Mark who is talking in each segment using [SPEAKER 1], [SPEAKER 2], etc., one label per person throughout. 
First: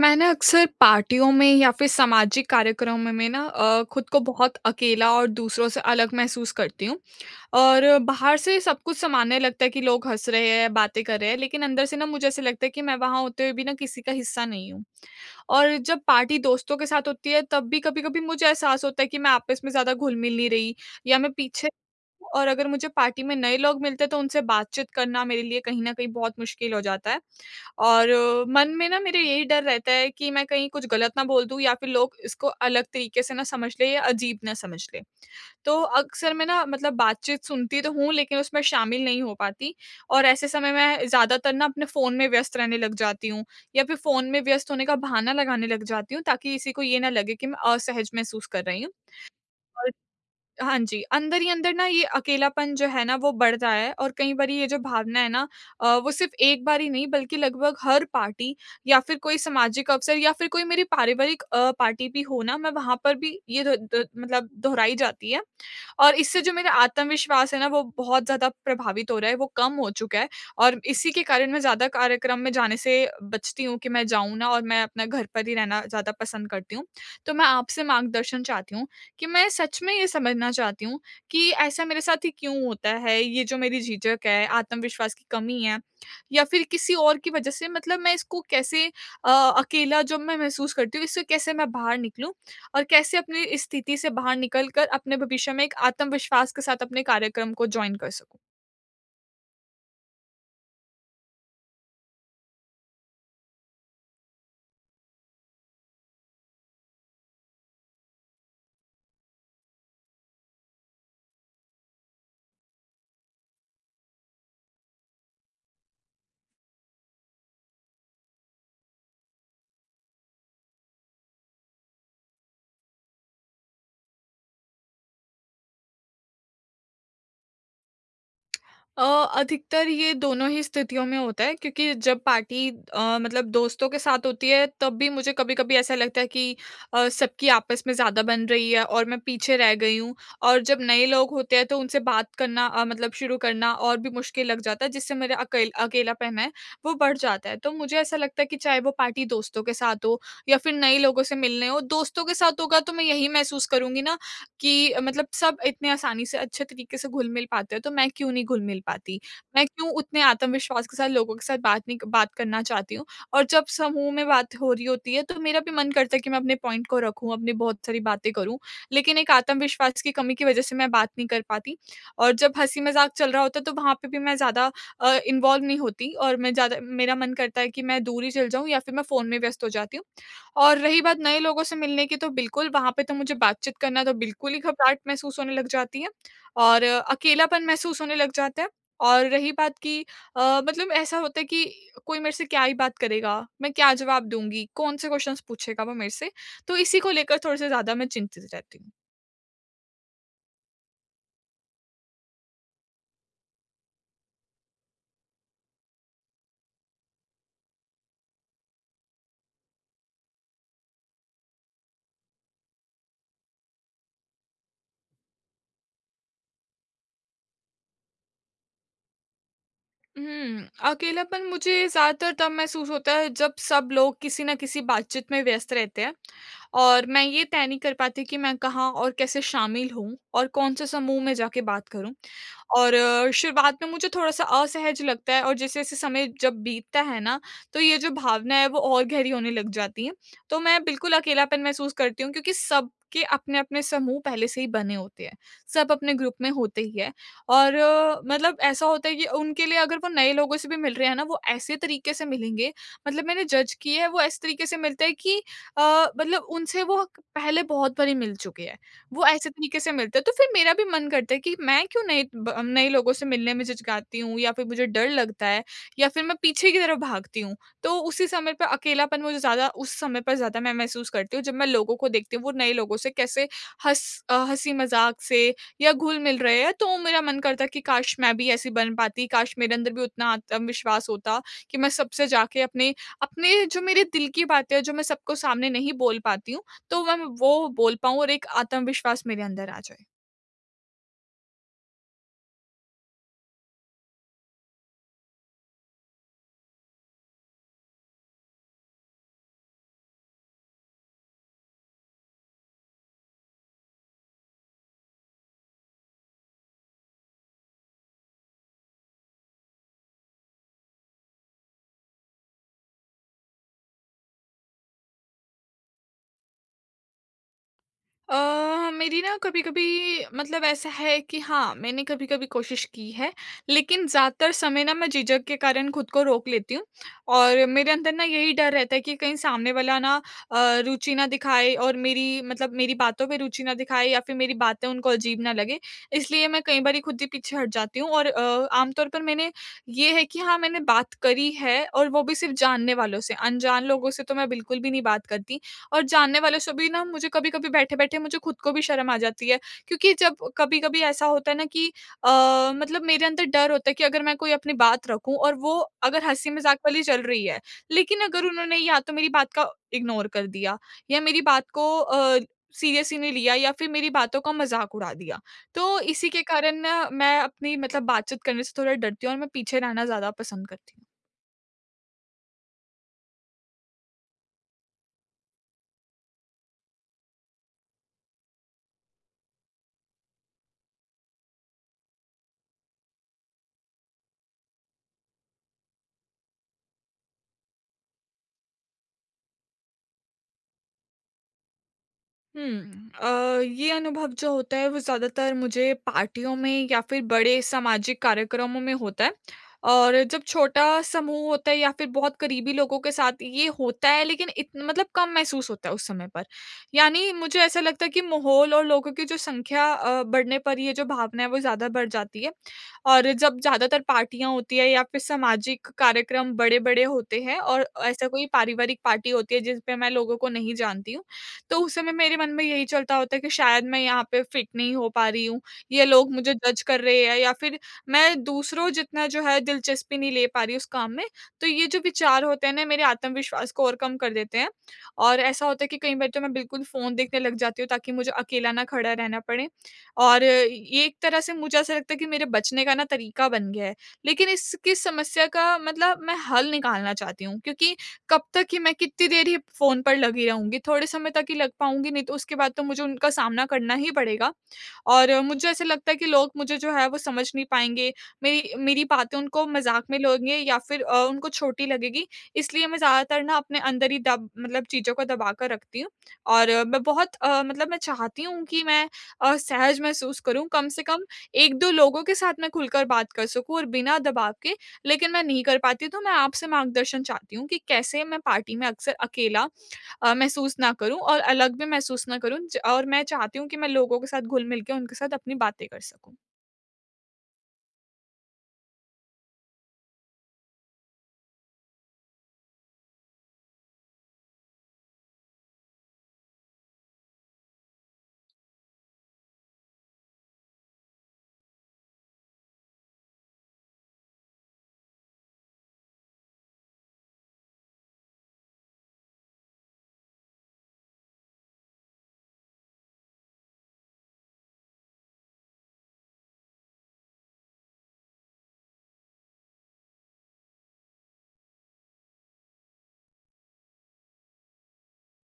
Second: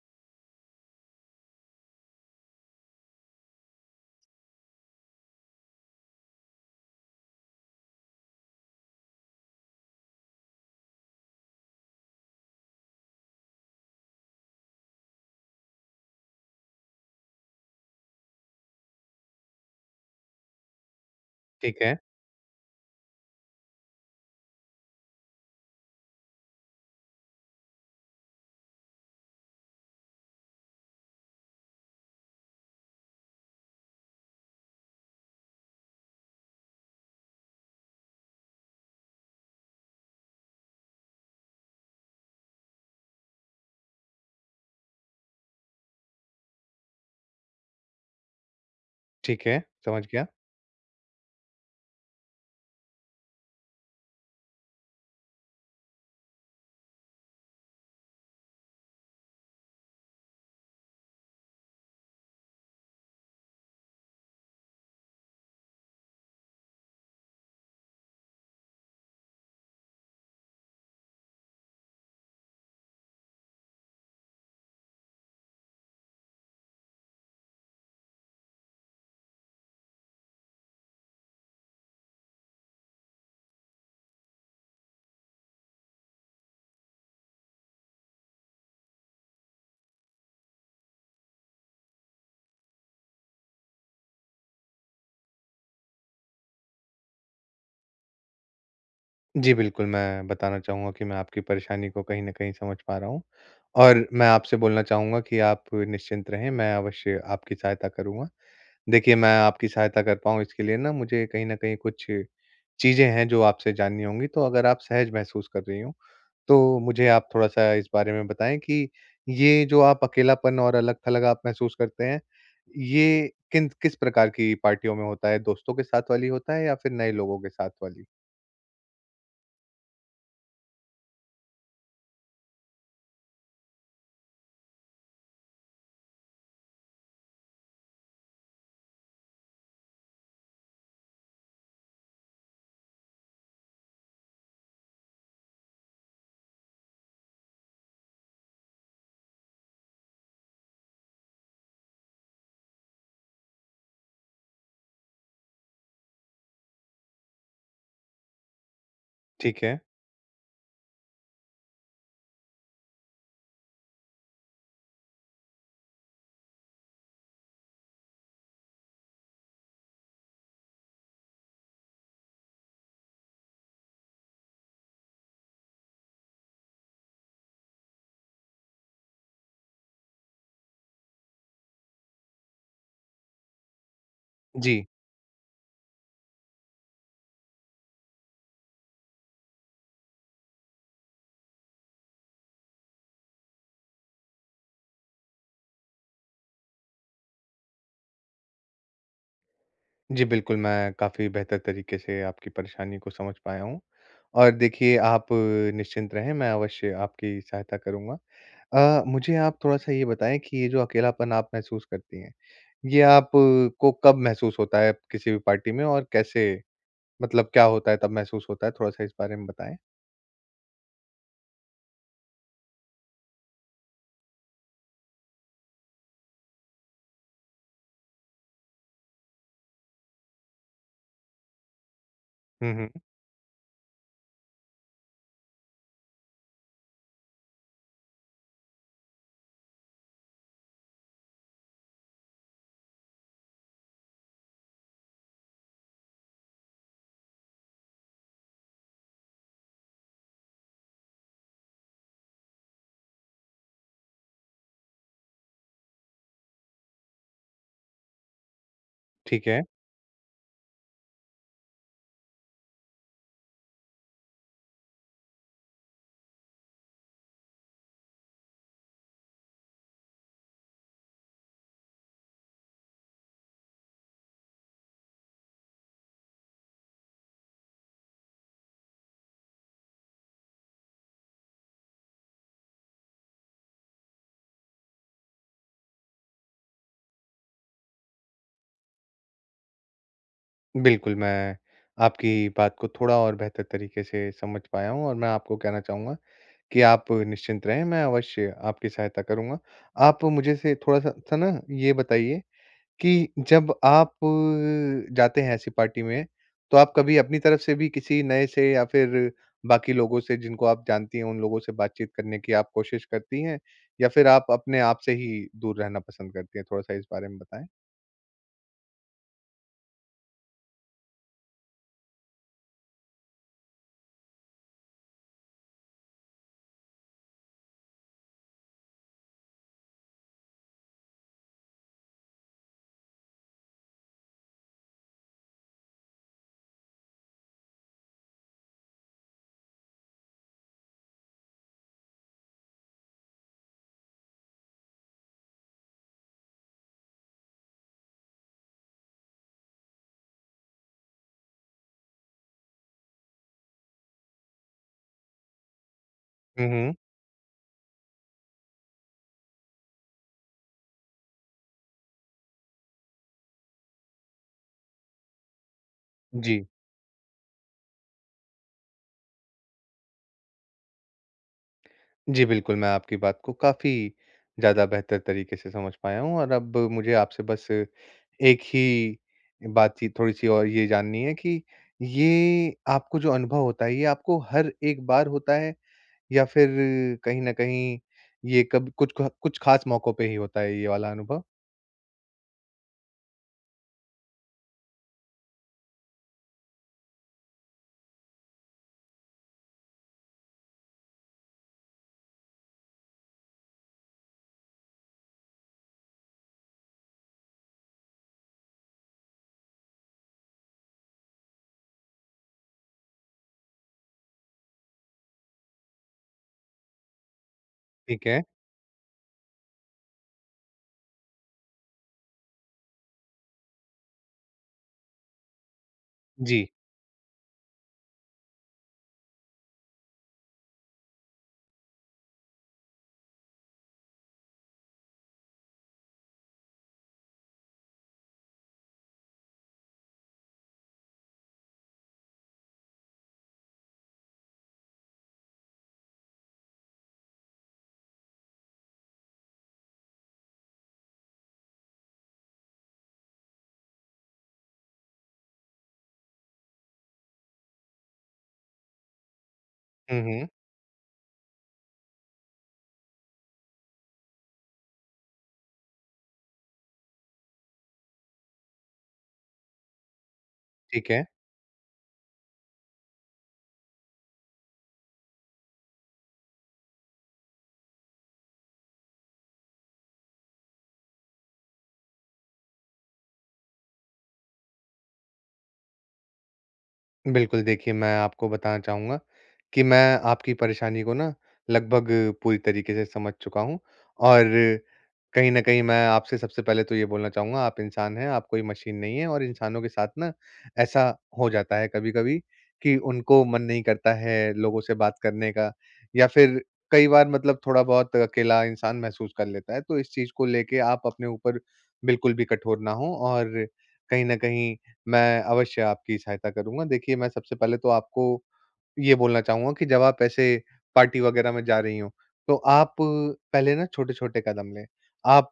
[SPEAKER 1] मैं ना अक्सर पार्टियों में या फ़िर सामाजिक कार्यक्रमों में ना अ, ख़ुद को बहुत अकेला और दूसरों से अलग महसूस करती हूँ। और बाहर से सब कुछ सामान्य लगता है कि लोग हँस रहे हैं, बातें कर रहे हैं लेकिन अंदर से ना मुझे ऐसे लगता है कि मैं वहाँ होते हुए भी ना किसी का हिस्सा नहीं हूँ। और जब पार्टी दोस्तों के साथ होती है तब भी कभी-कभी मुझे एहसास होता है कि मैं आपस में ज़्यादा घुल-मिल नहीं रही या मैं पीछे
[SPEAKER 2] ठीक है।
[SPEAKER 1] और अगर मुझे पार्टी में नए लोग मिलते हैं, तो उनसे बातचीत करना मेरे लिए कहीं न कहीं बहुत मुश्किल हो जाता है। और मन में ना मेरा यही डर रहता है कि मैं कहीं कुछ गलत ना बोल दूँ या फ़िर लोग इसको अलग तरीके से ना समझ लें या अजीब ना समझ लें। तो अक्सर मैं ना मतलब बातचीत सुनती तो हूँ लेकिन उसमें शामिल नहीं हो पाती। और ऐसे समय मैं ज़्यादातर ना अपने फ़ोन में व्यस्त रहने लग जाती हूँ या फ़िर फ़ोन में व्यस्त होने का बहाना लगाने लग जाती हूँ, ताकि किसी को ये ना लगे कि मैं असहज महसूस कर रही हूँ
[SPEAKER 2] ठीक है,
[SPEAKER 1] और
[SPEAKER 2] समझ गया।
[SPEAKER 1] हाँ जी। अंदर ही अंदर ना ये अकेलापन जो है ना वो बढ़ रहा है और कई बारी ये जो भावना है ना अ, वो सिर्फ़ एक बार ही नहीं बल्कि लगभग हर पार्टी या फ़िर कोई सामाजिक अवसर या फ़िर कोई मेरी पारिवारिक अ, पार्टी भी हो ना, मैं वहाँ पर भी ये द द मतलब दोहराई जाती है। और इससे जो मेरा आत्मविश्वास है ना वो बहुत ज़्यादा प्रभावित हो रहा है, वो कम हो चुका है और इसी के कारण मैं ज़्यादा कार्यक्रम में जाने से बचती हूँ कि मैं जाऊँ ना और मैं अपने घर पर ही रहना ज़्यादा पसंद करती हूँ। तो मैं आपसे मार्गदर्शन चाहती हूँ कि मैं सच में ये समझना चाहती हूँ कि ऐसा मेरे साथ ही क्यों होता है? ये जो मेरी झिझक है, आत्मविश्वास की कमी है या फ़िर किसी और की वज़ह से मतलब मैं इसको कैसे अ, अकेला जब मैं महसूस करती हूँ इससे कैसे मैं बाहर निकलूँ? और कैसे अपनी स्थिति से बाहर निकल कर अपने भविष्य में एक आत्मविश्वास के साथ अपने कार्यक्रम को जॉइन कर सकूँ।
[SPEAKER 2] जी, बिल्कुल मैं बताना चाहूँगा कि मैं आपकी परेशानी को कहीं न कहीं समझ पा रहा हूँ और मैं आपसे बोलना चाहूँगा कि आप निश्चिंत रहें, मैं अवश्य आपकी सहायता करूँगा। देखिए मैं आपकी सहायता कर पाऊँ इसके लिए ना मुझे कहीं न कहीं कुछ चीज़ें हैं, जो आपसे जाननी होंगी तो अगर आप सहज महसूस कर रही हों तो मुझे आप थोड़ा-सा इस बारे में बताएँ कि ये जो आप अकेलापन और अलग-थलग आप महसूस करते हैं, ये किन किस प्रकार की पार्टियों में होता है? दोस्तों के साथ वाली होता है या फिर नए लोगों के साथ वाली?
[SPEAKER 1] अ, अधिकतर ये दोनों ही स्थितियों में होता है क्योंकि जब पार्टी अ, मतलब दोस्तों के साथ होती है तब भी मुझे कभी-कभी ऐसा लगता है कि अ, सबकी आपस में ज़्यादा बन रही है और मैं पीछे रह गई हूँ। और जब नए लोग होते हैं तो उनसे बात करना अ, मतलब शुरू करना और भी मुश्किल लग जाता है, जिससे मेरा अकेल अकेलापन है वो बढ़ जाता है। तो मुझे ऐसा लगता है कि चाहे वो पार्टी दोस्तों के साथ हो या फिर नए लोगों से मिलने हो, दोस्तों के साथ होगा तो मैं यही महसूस करूँगी ना कि मतलब सब इतने आसानी से अच्छे तरीके से घुल-मिल पाते हैं तो मैं क्यों नहीं घुल-मिल पाती?
[SPEAKER 2] ठीक
[SPEAKER 1] मैं
[SPEAKER 2] है।
[SPEAKER 1] क्यों उतने आत्मविश्वास के साथ लोगों के साथ बात नहीं बात करना चाहती हूँ और जब समूह में बात हो रही होती है तो मेरा भी मन करता है कि मैं अपने पॉइंट को रखूँ, अपनी बहुत सारी बातें करूँ लेकिन एक आत्मविश्वास की कमी की वजह से मैं बात नहीं कर पाती। और जब हँसी-मज़ाक चल रहा होता है तो वहाँ पे भी मैं ज़्यादा अ, इन्वॉल्व नहीं होती और मैं ज़्यादा मेरा मन करता है कि मैं दूर ही चली जाऊँ या फिर मैं फ़ोन में व्यस्त हो जाती हूँ। और रही बात नए लोगों से मिलने की तो बिल्कुल वहाँ पे तो मुझे बातचीत करना तो बिल्कुल ही
[SPEAKER 2] जी।
[SPEAKER 1] घबराहट महसूस होने लग जाती है और अकेलापन महसूस होने लग जाता है। और रही बात कि अ, मतलब ऐसा होता है कि कोई मेरे से क्या ही बात करेगा? मैं क्या जवाब दूँगी? कौन-से क्वेस्शन्स पूछेगा वो मेरे से? तो इसी को लेकर थोड़े-से ज़्यादा मैं चिंतित रहती हूँ।
[SPEAKER 2] जी बिल्कुल, मैं काफ़ी बेहतर तरीके से आपकी परेशानी को समझ पाया हूँ। और देखिए आप निश्चिंत रहें, मैं अवश्य आपकी सहायता करूँगा। अ, मुझे आप थोड़ा-सा ये बताएँ कि ये जो अकेलापन आप महसूस करती है, ये आप को कब महसूस होता है किसी भी पार्टी में? और कैसे मतलब क्या होता है तब महसूस होता है, थोड़ा-सा इस बारे में बताएँ?
[SPEAKER 1] हुँ, अकेलापन मुझे ज़्यादातर तब महसूस होता है जब सब लोग किसी न किसी बातचीत में व्यस्त रहते हैं। और मैं ये तय नहीं कर पाती कि मैं कहाँ और कैसे शामिल हूँ और कौन-से समूह में जाके बात करूँ।
[SPEAKER 2] हुँ, हुँ।
[SPEAKER 1] और शुरुआत में मुझे थोड़ा-सा असहज लगता है और जैसे-जैसे समय जब बीतता है ना तो ये जो भावना है वो और गहरी होने लग जाती है। तो मैं बिल्कुल अकेलापन महसूस करती हूँ क्योंकि सबके अपने-अपने समूह पहले से ही बने होते हैं। सब अपने ग्रुप में होते ही हैं और मतलब ऐसा होता है कि उनके लिए अगर वो नए लोगों से भी मिल रहे हैं ना वो ऐसे तरीके से मिलेंगे, मतलब मैंने जज़ किए है वो ऐसे तरीके से मिलते है कि अ, मतलब उनसे वो पहले बहुत बारी मिल चुके हैं, वो
[SPEAKER 2] ठीक
[SPEAKER 1] ऐसे
[SPEAKER 2] है।
[SPEAKER 1] तरीके से मिलते हैं। तो फिर मेरा भी मन करता है कि मैं क्यों नए ब नए लोगों से मिलने में झिझकाती हूँ या फिर मुझे डर लगता है या फिर मैं पीछे की तरफ भागती हूँ तो उसी समय पे अकेलापन मुझे ज़्यादा उस समय पर ज़्यादा मैं महसूस करती हूँ जब मैं लोगों को देखती हूँ वो नए लोगों से कैसे हँस अ, हँसी-मज़ाक से या घुल-मिल रहे हैं तो मेरा मन करता है कि काश मैं भी ऐसी बन पाती काश मेरे अंदर भी उतना आत्मविश्वास होता कि मैं सबसे जाके अपने अपने जो मेरे दिल की बातें हैं जो मैं सबको सामने नहीं बोल पाती हूँ, तो वो मैं वो बोल पाऊँ और एक आत्मविश्वास मेरे अंदर आ जाए।
[SPEAKER 2] बिल्कुल, मैं आपकी बात को थोड़ा और बेहतर तरीके से समझ पाया हूँ और मैं आपको कहना चाहूँगा, कि आप निश्चिंत रहें मैं अवश्य आपकी सहायता करूँगा। आप मुझे से थोड़ा-सा स ना ये बताइए, कि जब आप जाते हैं ऐसी पार्टी में, तो आप कभी अपनी तरफ से भी किसी नए से या फिर बाकी लोगों से जिनको आप जानती हों, उन लोगों से बातचीत करने की आप कोशिश करती हैं या फिर आप अपने आप से ही दूर रहना पसंद करती हैं, थोड़ा-सा इस बारे में बताएँ?
[SPEAKER 1] अ, मेरी ना कभी-कभी मतलब ऐसा है कि हाँ, मैंने कभी-कभी कोशिश की है, लेकिन ज़्यादातर समय ना मैं झिझक के कारण ख़ुद को रोक लेती हूँ और मेरे अंदर ना यही डर रहता है कि कहीं सामने वाला ना अ, रुचि ना दिखाए और मेरी मतलब मेरी बातों पे रुचि ना दिखाए या फिर मेरी बातें उनको अजीब ना लगे। इसलिए मैं कई बारी ख़ुद ही पीछे हट जाती हूँ और अ, आमतौर पर मैंने ये है कि हाँ, मैंने बात करी है और वो भी सिर्फ़ जानने वालों से, अनजान लोगों से तो मैं बिल्कुल भी नहीं बात करती और जानने वालो से भी ना मुझे कभी-कभी बैठे-बैठे मुझे ख़ुद को भी शर्म आ जाती है, क्योंकि जब कभी-कभी ऐसा होता है ना कि अ, मतलब मेरे अंदर डर होता है कि अगर मैं कोई अपनी बात रखूँ और वो अगर
[SPEAKER 2] हुँ,
[SPEAKER 1] हँसी-मज़ाक
[SPEAKER 2] हुँ।
[SPEAKER 1] वाली चल रही है, लेकिन अगर उन्होंने या तो मेरी बात का इग्नोर कर दिया या मेरी बात को अ, सीरियसली नहीं लिया या फिर मेरी बातों का मज़ाक उड़ा दिया। तो, इसी के
[SPEAKER 2] जी।
[SPEAKER 1] कारण ना, मैं अपनी मतलब बातचीत करने से थोड़ा डरती हूँ और मैं पीछे रहना ज़्यादा पसंद करती हूँ।
[SPEAKER 2] जी, बिल्कुल, मैं आपकी बात को काफ़ी ज़्यादा बेहतर तरीके से समझ पाया हूँ। और अब मुझे आपसे बस एक ही, बातचीत थोड़ी-सी और ये जाननी है कि ये आपको जो अनुभव होता है, ये आपको हर एक बार होता है? या फिर कहीं न कहीं ये कब कुछ ख कुछ ख़ास मौकों पे ही होता है, ये वाला अनुभव?
[SPEAKER 1] हुँ। अ, ये अनुभव जो होता है वो ज़्यादातर मुझे पार्टियों में या फिर बड़े सामाजिक कार्यक्रमों में होता है। और जब छोटा समूह होता है या फिर बहुत क़रीबी लोगों के साथ ये होता है लेकिन इत मतलब कम महसूस होता है उस समय पर। यानी मुझे ऐसा लगता है कि माहौल और लोगों की जो संख्या अ, बढ़ने पर ये जो भावना है वो ज़्यादा बढ़ जाती है। और जब ज़्यादातर पार्टियाँ होती हैं या फिर सामाजिक कार्यक्रम बड़े-बड़े होते हैं और अ,
[SPEAKER 2] ठीक
[SPEAKER 1] ऐसा
[SPEAKER 2] है।
[SPEAKER 1] कोई पारिवारिक पार्टी होती है जिस पे मैं लोगों को नहीं जानती हूँ। तो उस समय मेरे मन में यही चलता होता है कि शायद मैं यहाँ पे फिट नहीं हो पा रही हूँ। ये लोग मुझे
[SPEAKER 2] जी।
[SPEAKER 1] जज़ कर रहे हैं या फिर मैं दूसरों जितना जो है दिलचस्पी नहीं ले पा रही हूँ उस काम में। तो ये जो विचार होते हैं ना मेरे आत्मविश्वास को और कम कर देते हैं। और ऐसा होता है कि कई बार तो मैं बिल्कुल फ़ोन देखने लग जाती हूँ ताकि मुझे अकेला ना खड़ा रहना पड़े। और ये एक तरह से मुझे ऐसा लगता है कि मेरे बचने का ना तरीका बन गया है। लेकिन इसकी समस्या का मतलब मैं हल निकालना चाहती हूँ क्योंकि कब तक ही मैं कितनी देर फोन पर लगी रहूँगी? थोड़े समय तक ही लग पाऊँगी। नहीं तो उसके बाद तो मुझे उनका सामना करना ही पड़ेगा। और मुझे ऐसा लगता है कि लोग मुझे जो है वो समझ नहीं पाएँगे, मेरी मेरी बातें उनको मज़ाक में
[SPEAKER 2] हुँ, हुँ।
[SPEAKER 1] लेंगे या फिर अ, उनको छोटी लगेगी। इसलिए मैं ज़्यादातर ना अपने अंदर ही दब मतलब चीज़ों को दबाकर रखती हूँ। और मैं बहुत अ, मतलब मैं चाहती हूँ कि मैं अ, सहज़ महसूस करूँ। कम से
[SPEAKER 2] ठीक
[SPEAKER 1] कम
[SPEAKER 2] है।
[SPEAKER 1] 1-2 लोगों के साथ मैं खुलकर बात कर सकूँ और बिना दबाव के। लेकिन मैं नहीं कर पाती तो मैं आपसे मार्गदर्शन चाहती हूँ कि कैसे मैं पार्टी में अक्सर अकेला अ, महसूस ना करूँ? और अलग भी महसूस ना करूँ और मैं चाहती हूँ कि मैं लोगों के साथ घुल-मिल के उनके साथ अपनी बातें कर सकूँ।
[SPEAKER 2] बिल्कुल, देखिए मैं आपको बताना चाहूँगा, कि मैं आपकी परेशानी को ना लगभग पूरी तरीक़े से समझ चुका हूँ। और कहीं न कहीं मैं आपसे सबसे पहले तो ये बोलना चाहूँगा आप इंसान हैं आप कोई मशीन नहीं है, और इंसानों के साथ ना ऐसा हो जाता है कभी-कभी, कि उनको मन नहीं करता है लोगों से बात करने का। या फिर कई बार मतलब थोड़ा बहुत अकेला इंसान महसूस कर लेता है तो इस चीज़ को लेके आप अपने ऊपर बिल्कुल भी कठोर ना हों, और कहीं न कहीं मैं अवश्य आपकी सहायता करूँगा। देखिए मैं सबसे पहले तो आपको ये बोलना चाहूँगा कि जब आप ऐसे पार्टी वग़ैरह में जा रही हों, तो आप पहले ना छोटे-छोटे कदम लें। आप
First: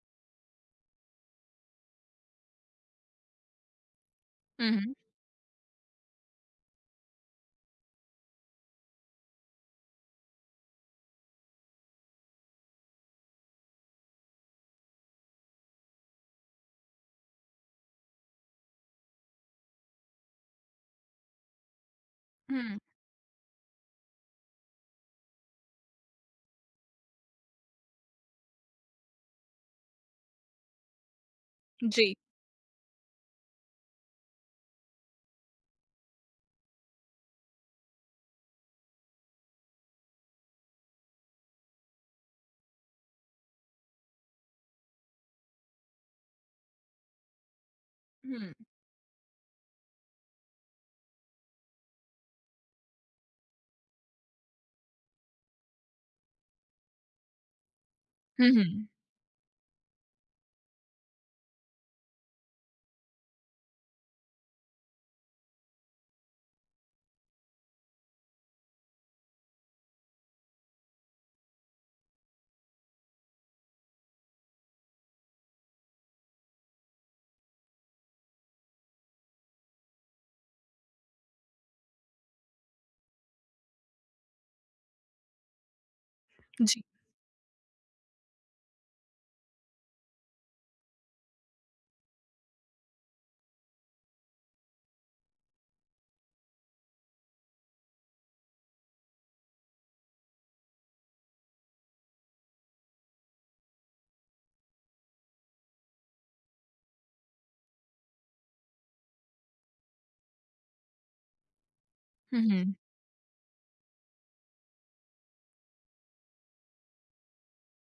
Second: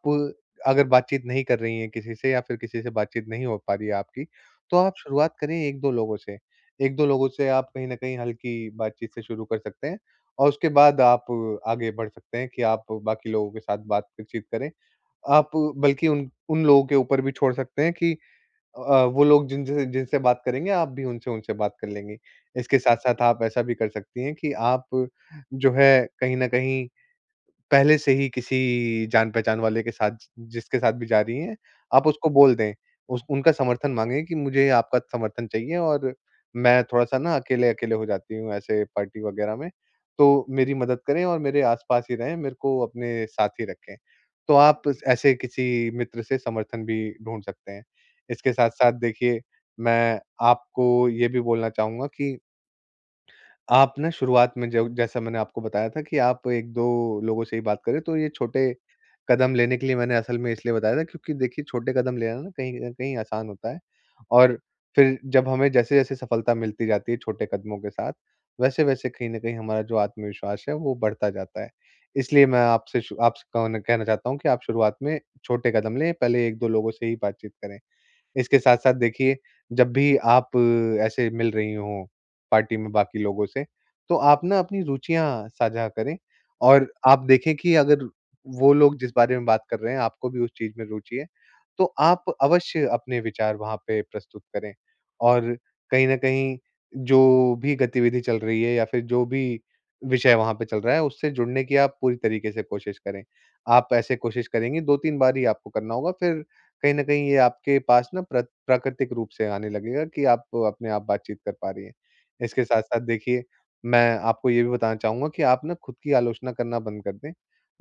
[SPEAKER 2] अगर बातचीत नहीं कर रही हैं किसी से या फिर किसी से बातचीत नहीं हो पा रही है आपकी,
[SPEAKER 1] हुँ,
[SPEAKER 2] तो आप
[SPEAKER 1] हुँ।
[SPEAKER 2] शुरुआत करें 1-2 लोगों से 1-2 लोगों से आप कहीं न कहीं हल्की बातचीत से शुरू कर सकते हैं। और उसके बाद आप आगे बढ़ सकते हैं कि आप बाकी लोगों के साथ बातचीत करें। आप बल्कि उन उन लोगों के ऊपर भी छोड़ सकते हैं कि अ, वो लोग जिन जिनसे-जिनसे बात करेंगे आप भी उनसे-उनसे बात कर लेंगी। इसके
[SPEAKER 1] हुँ।
[SPEAKER 2] साथ-साथ आप ऐसा भी कर सकती है कि आप जो है कहीं न कहीं पहले से ही किसी जान-पहचान वाले के साथ जि जिसके साथ भी जा रही है, आप
[SPEAKER 1] जी।
[SPEAKER 2] उसको बोल दें, उस उनका समर्थन माँगे कि मुझे आपका समर्थन चाहिए और मैं थोड़ा-सा ना अकेले-अकेले हो जाती हूँ ऐसे पार्टी वग़ैरह में तो मेरी मदद करें और मेरे आस-पास ही रहें, मेरे को अपने साथ ही रखें। तो आप ऐसे किसी मित्र से समर्थन भी ढूँढ सकते हैं। इसके
[SPEAKER 1] हुँ।
[SPEAKER 2] साथ-साथ देखिए, मैं आपको ये भी बोलना चाहूँगा कि आप ना शुरुआत में जब जैसा मैंने आपको बताया था कि आप 1-2 लोगों से ही बात करें। तो ये
[SPEAKER 1] हुँ,
[SPEAKER 2] छोटे
[SPEAKER 1] हुँ।
[SPEAKER 2] कदम लेने के लिए मैंने असल में इसलिए बताया था क्योंकि देखिए छोटे कदम लेना ना कहीं-कहीं आसान होता है और फिर जब हमें जैसे-जैसे सफलता मिलती जाती है छोटे कदमों के साथ, वैसे-वैसे कहीं न कहीं हमारा जो आत्मविश्वास है वो बढ़ता जाता है। इसलिए मैं आपसे आपसे कहना कहना चाहता हूँ कि आप शुरुआत में छोटे कदम लें पहले 1-2 लोगों से ही बातचीत करें। इसके साथ-साथ देखिए, जब भी आप ऐसे मिल रही हों पार्टी में बाकी लोगों से, तो आप ना अपनी रुचियाँ साझा करें
[SPEAKER 1] जी।
[SPEAKER 2] और आप देखें कि अगर वो लोग जिस बारे में बात कर रहे हैं, आपको भी उस चीज़ में रुचि है, तो आप अवश्य अपने विचार वहाँ पे प्रस्तुत करें। और कहीं न कहीं जो भी गतिविधि चल रही है या फिर जो भी विषय वहाँ पे चल रहा है उससे जुड़ने की आप पूरी तरीक़े से कोशिश करें। आप ऐसे कोशिश करेंगी, 2-3 बार ही आपको करना होगा फिर कहीं न कहीं ये आपके पास ना प्र प्राकृतिक रूप से आने लगेगा कि आप अपने आप बातचीत कर पा रही हैं।
[SPEAKER 1] हुँ,
[SPEAKER 2] इसके
[SPEAKER 1] हुँ।
[SPEAKER 2] साथ-साथ देखिए मैं आपको ये भी बताना चाहूँगा कि आप ना ख़ुद की आलोचना करना बंद कर दें।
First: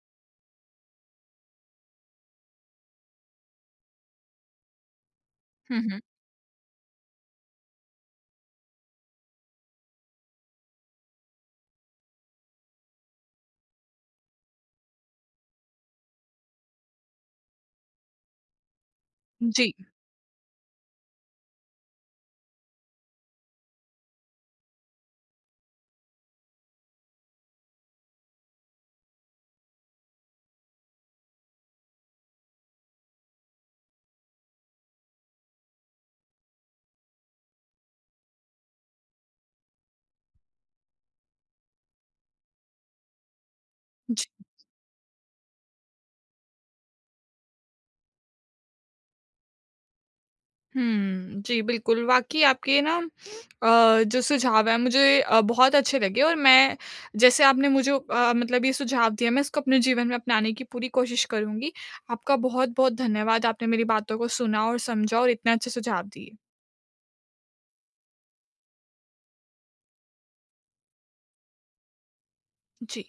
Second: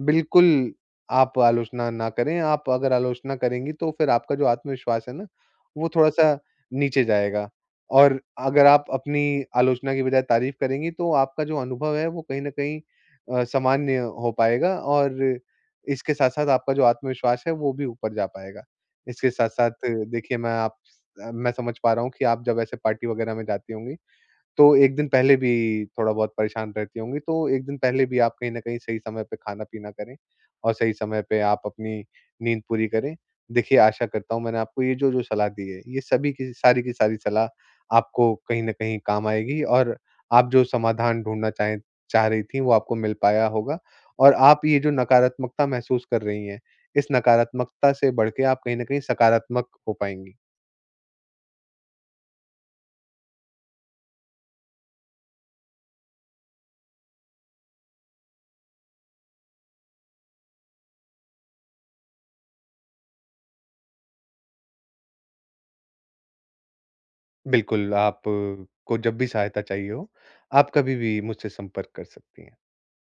[SPEAKER 2] बिल्कुल, आप आलोचना ना करें, आप अगर आलोचना करेंगी तो फिर आपका जो आत्मविश्वास है ना,
[SPEAKER 1] हुँ,
[SPEAKER 2] वो
[SPEAKER 1] हुँ।
[SPEAKER 2] थोड़ा-सा नीचे जाएगा। और अगर आप अपनी आलोचना की बजाय तारीफ़ करेंगी तो आपका जो अनुभव है, वो कहीं न कहीं अ, सामान्य हो पाएगा और इसके साथ-साथ आपका जो आत्मविश्वास है वो भी ऊपर जा पाएगा। इसके साथ-साथ
[SPEAKER 1] जी।
[SPEAKER 2] देखिए मैं आप स मैं समझ पा रहा हूँ कि आप जब ऐसे पार्टी वग़ैरह में जाती होंगी। तो 1 दिन पहले भी थोड़ा बहुत परेशान रहती होंगी, तो 1 दिन पहले भी आप कहीं न कहीं सही समय पे खाना-पीना करें, और सही समय पे आप अपनी नींद पूरी करें। देखिए आशा करता हूँ मैंने आपको ये जो जो सलाह दी है ये सभी की सारी की सारी सलाह आपको कहीं न कहीं काम आएगी, और आप जो समाधान ढूँढना चाहे चाह रही थी, वो आपको मिल पाया होगा।
[SPEAKER 1] जी।
[SPEAKER 2] और आप ये जो नकारात्मकता महसूस कर रही हैं, इस नकारात्मकता से बढ़ के आप कहीं न कहीं सकारात्मक हो पाएँगी।
[SPEAKER 1] हुँ, जी, बिल्कुल वाक़ई आपके ना अ, जो सुझाव है मुझे अ, बहुत अच्छे लगे और मैं जैसे आपने मुझे अ, मतलब ये सुझाव दिए मैं इसको अपने जीवन में अपनाने की पूरी कोशिश करुँगी आपका बहुत-बहुत धन्यवाद आपने मेरी बातों को सुना और समझा और इतने अच्छे सुझाव दिए।
[SPEAKER 2] बिल्कुल, आप, को जब भी सहायता चाहिए हो, आप कभी भी मुझसे संपर्क कर सकती हैं।
[SPEAKER 1] जी।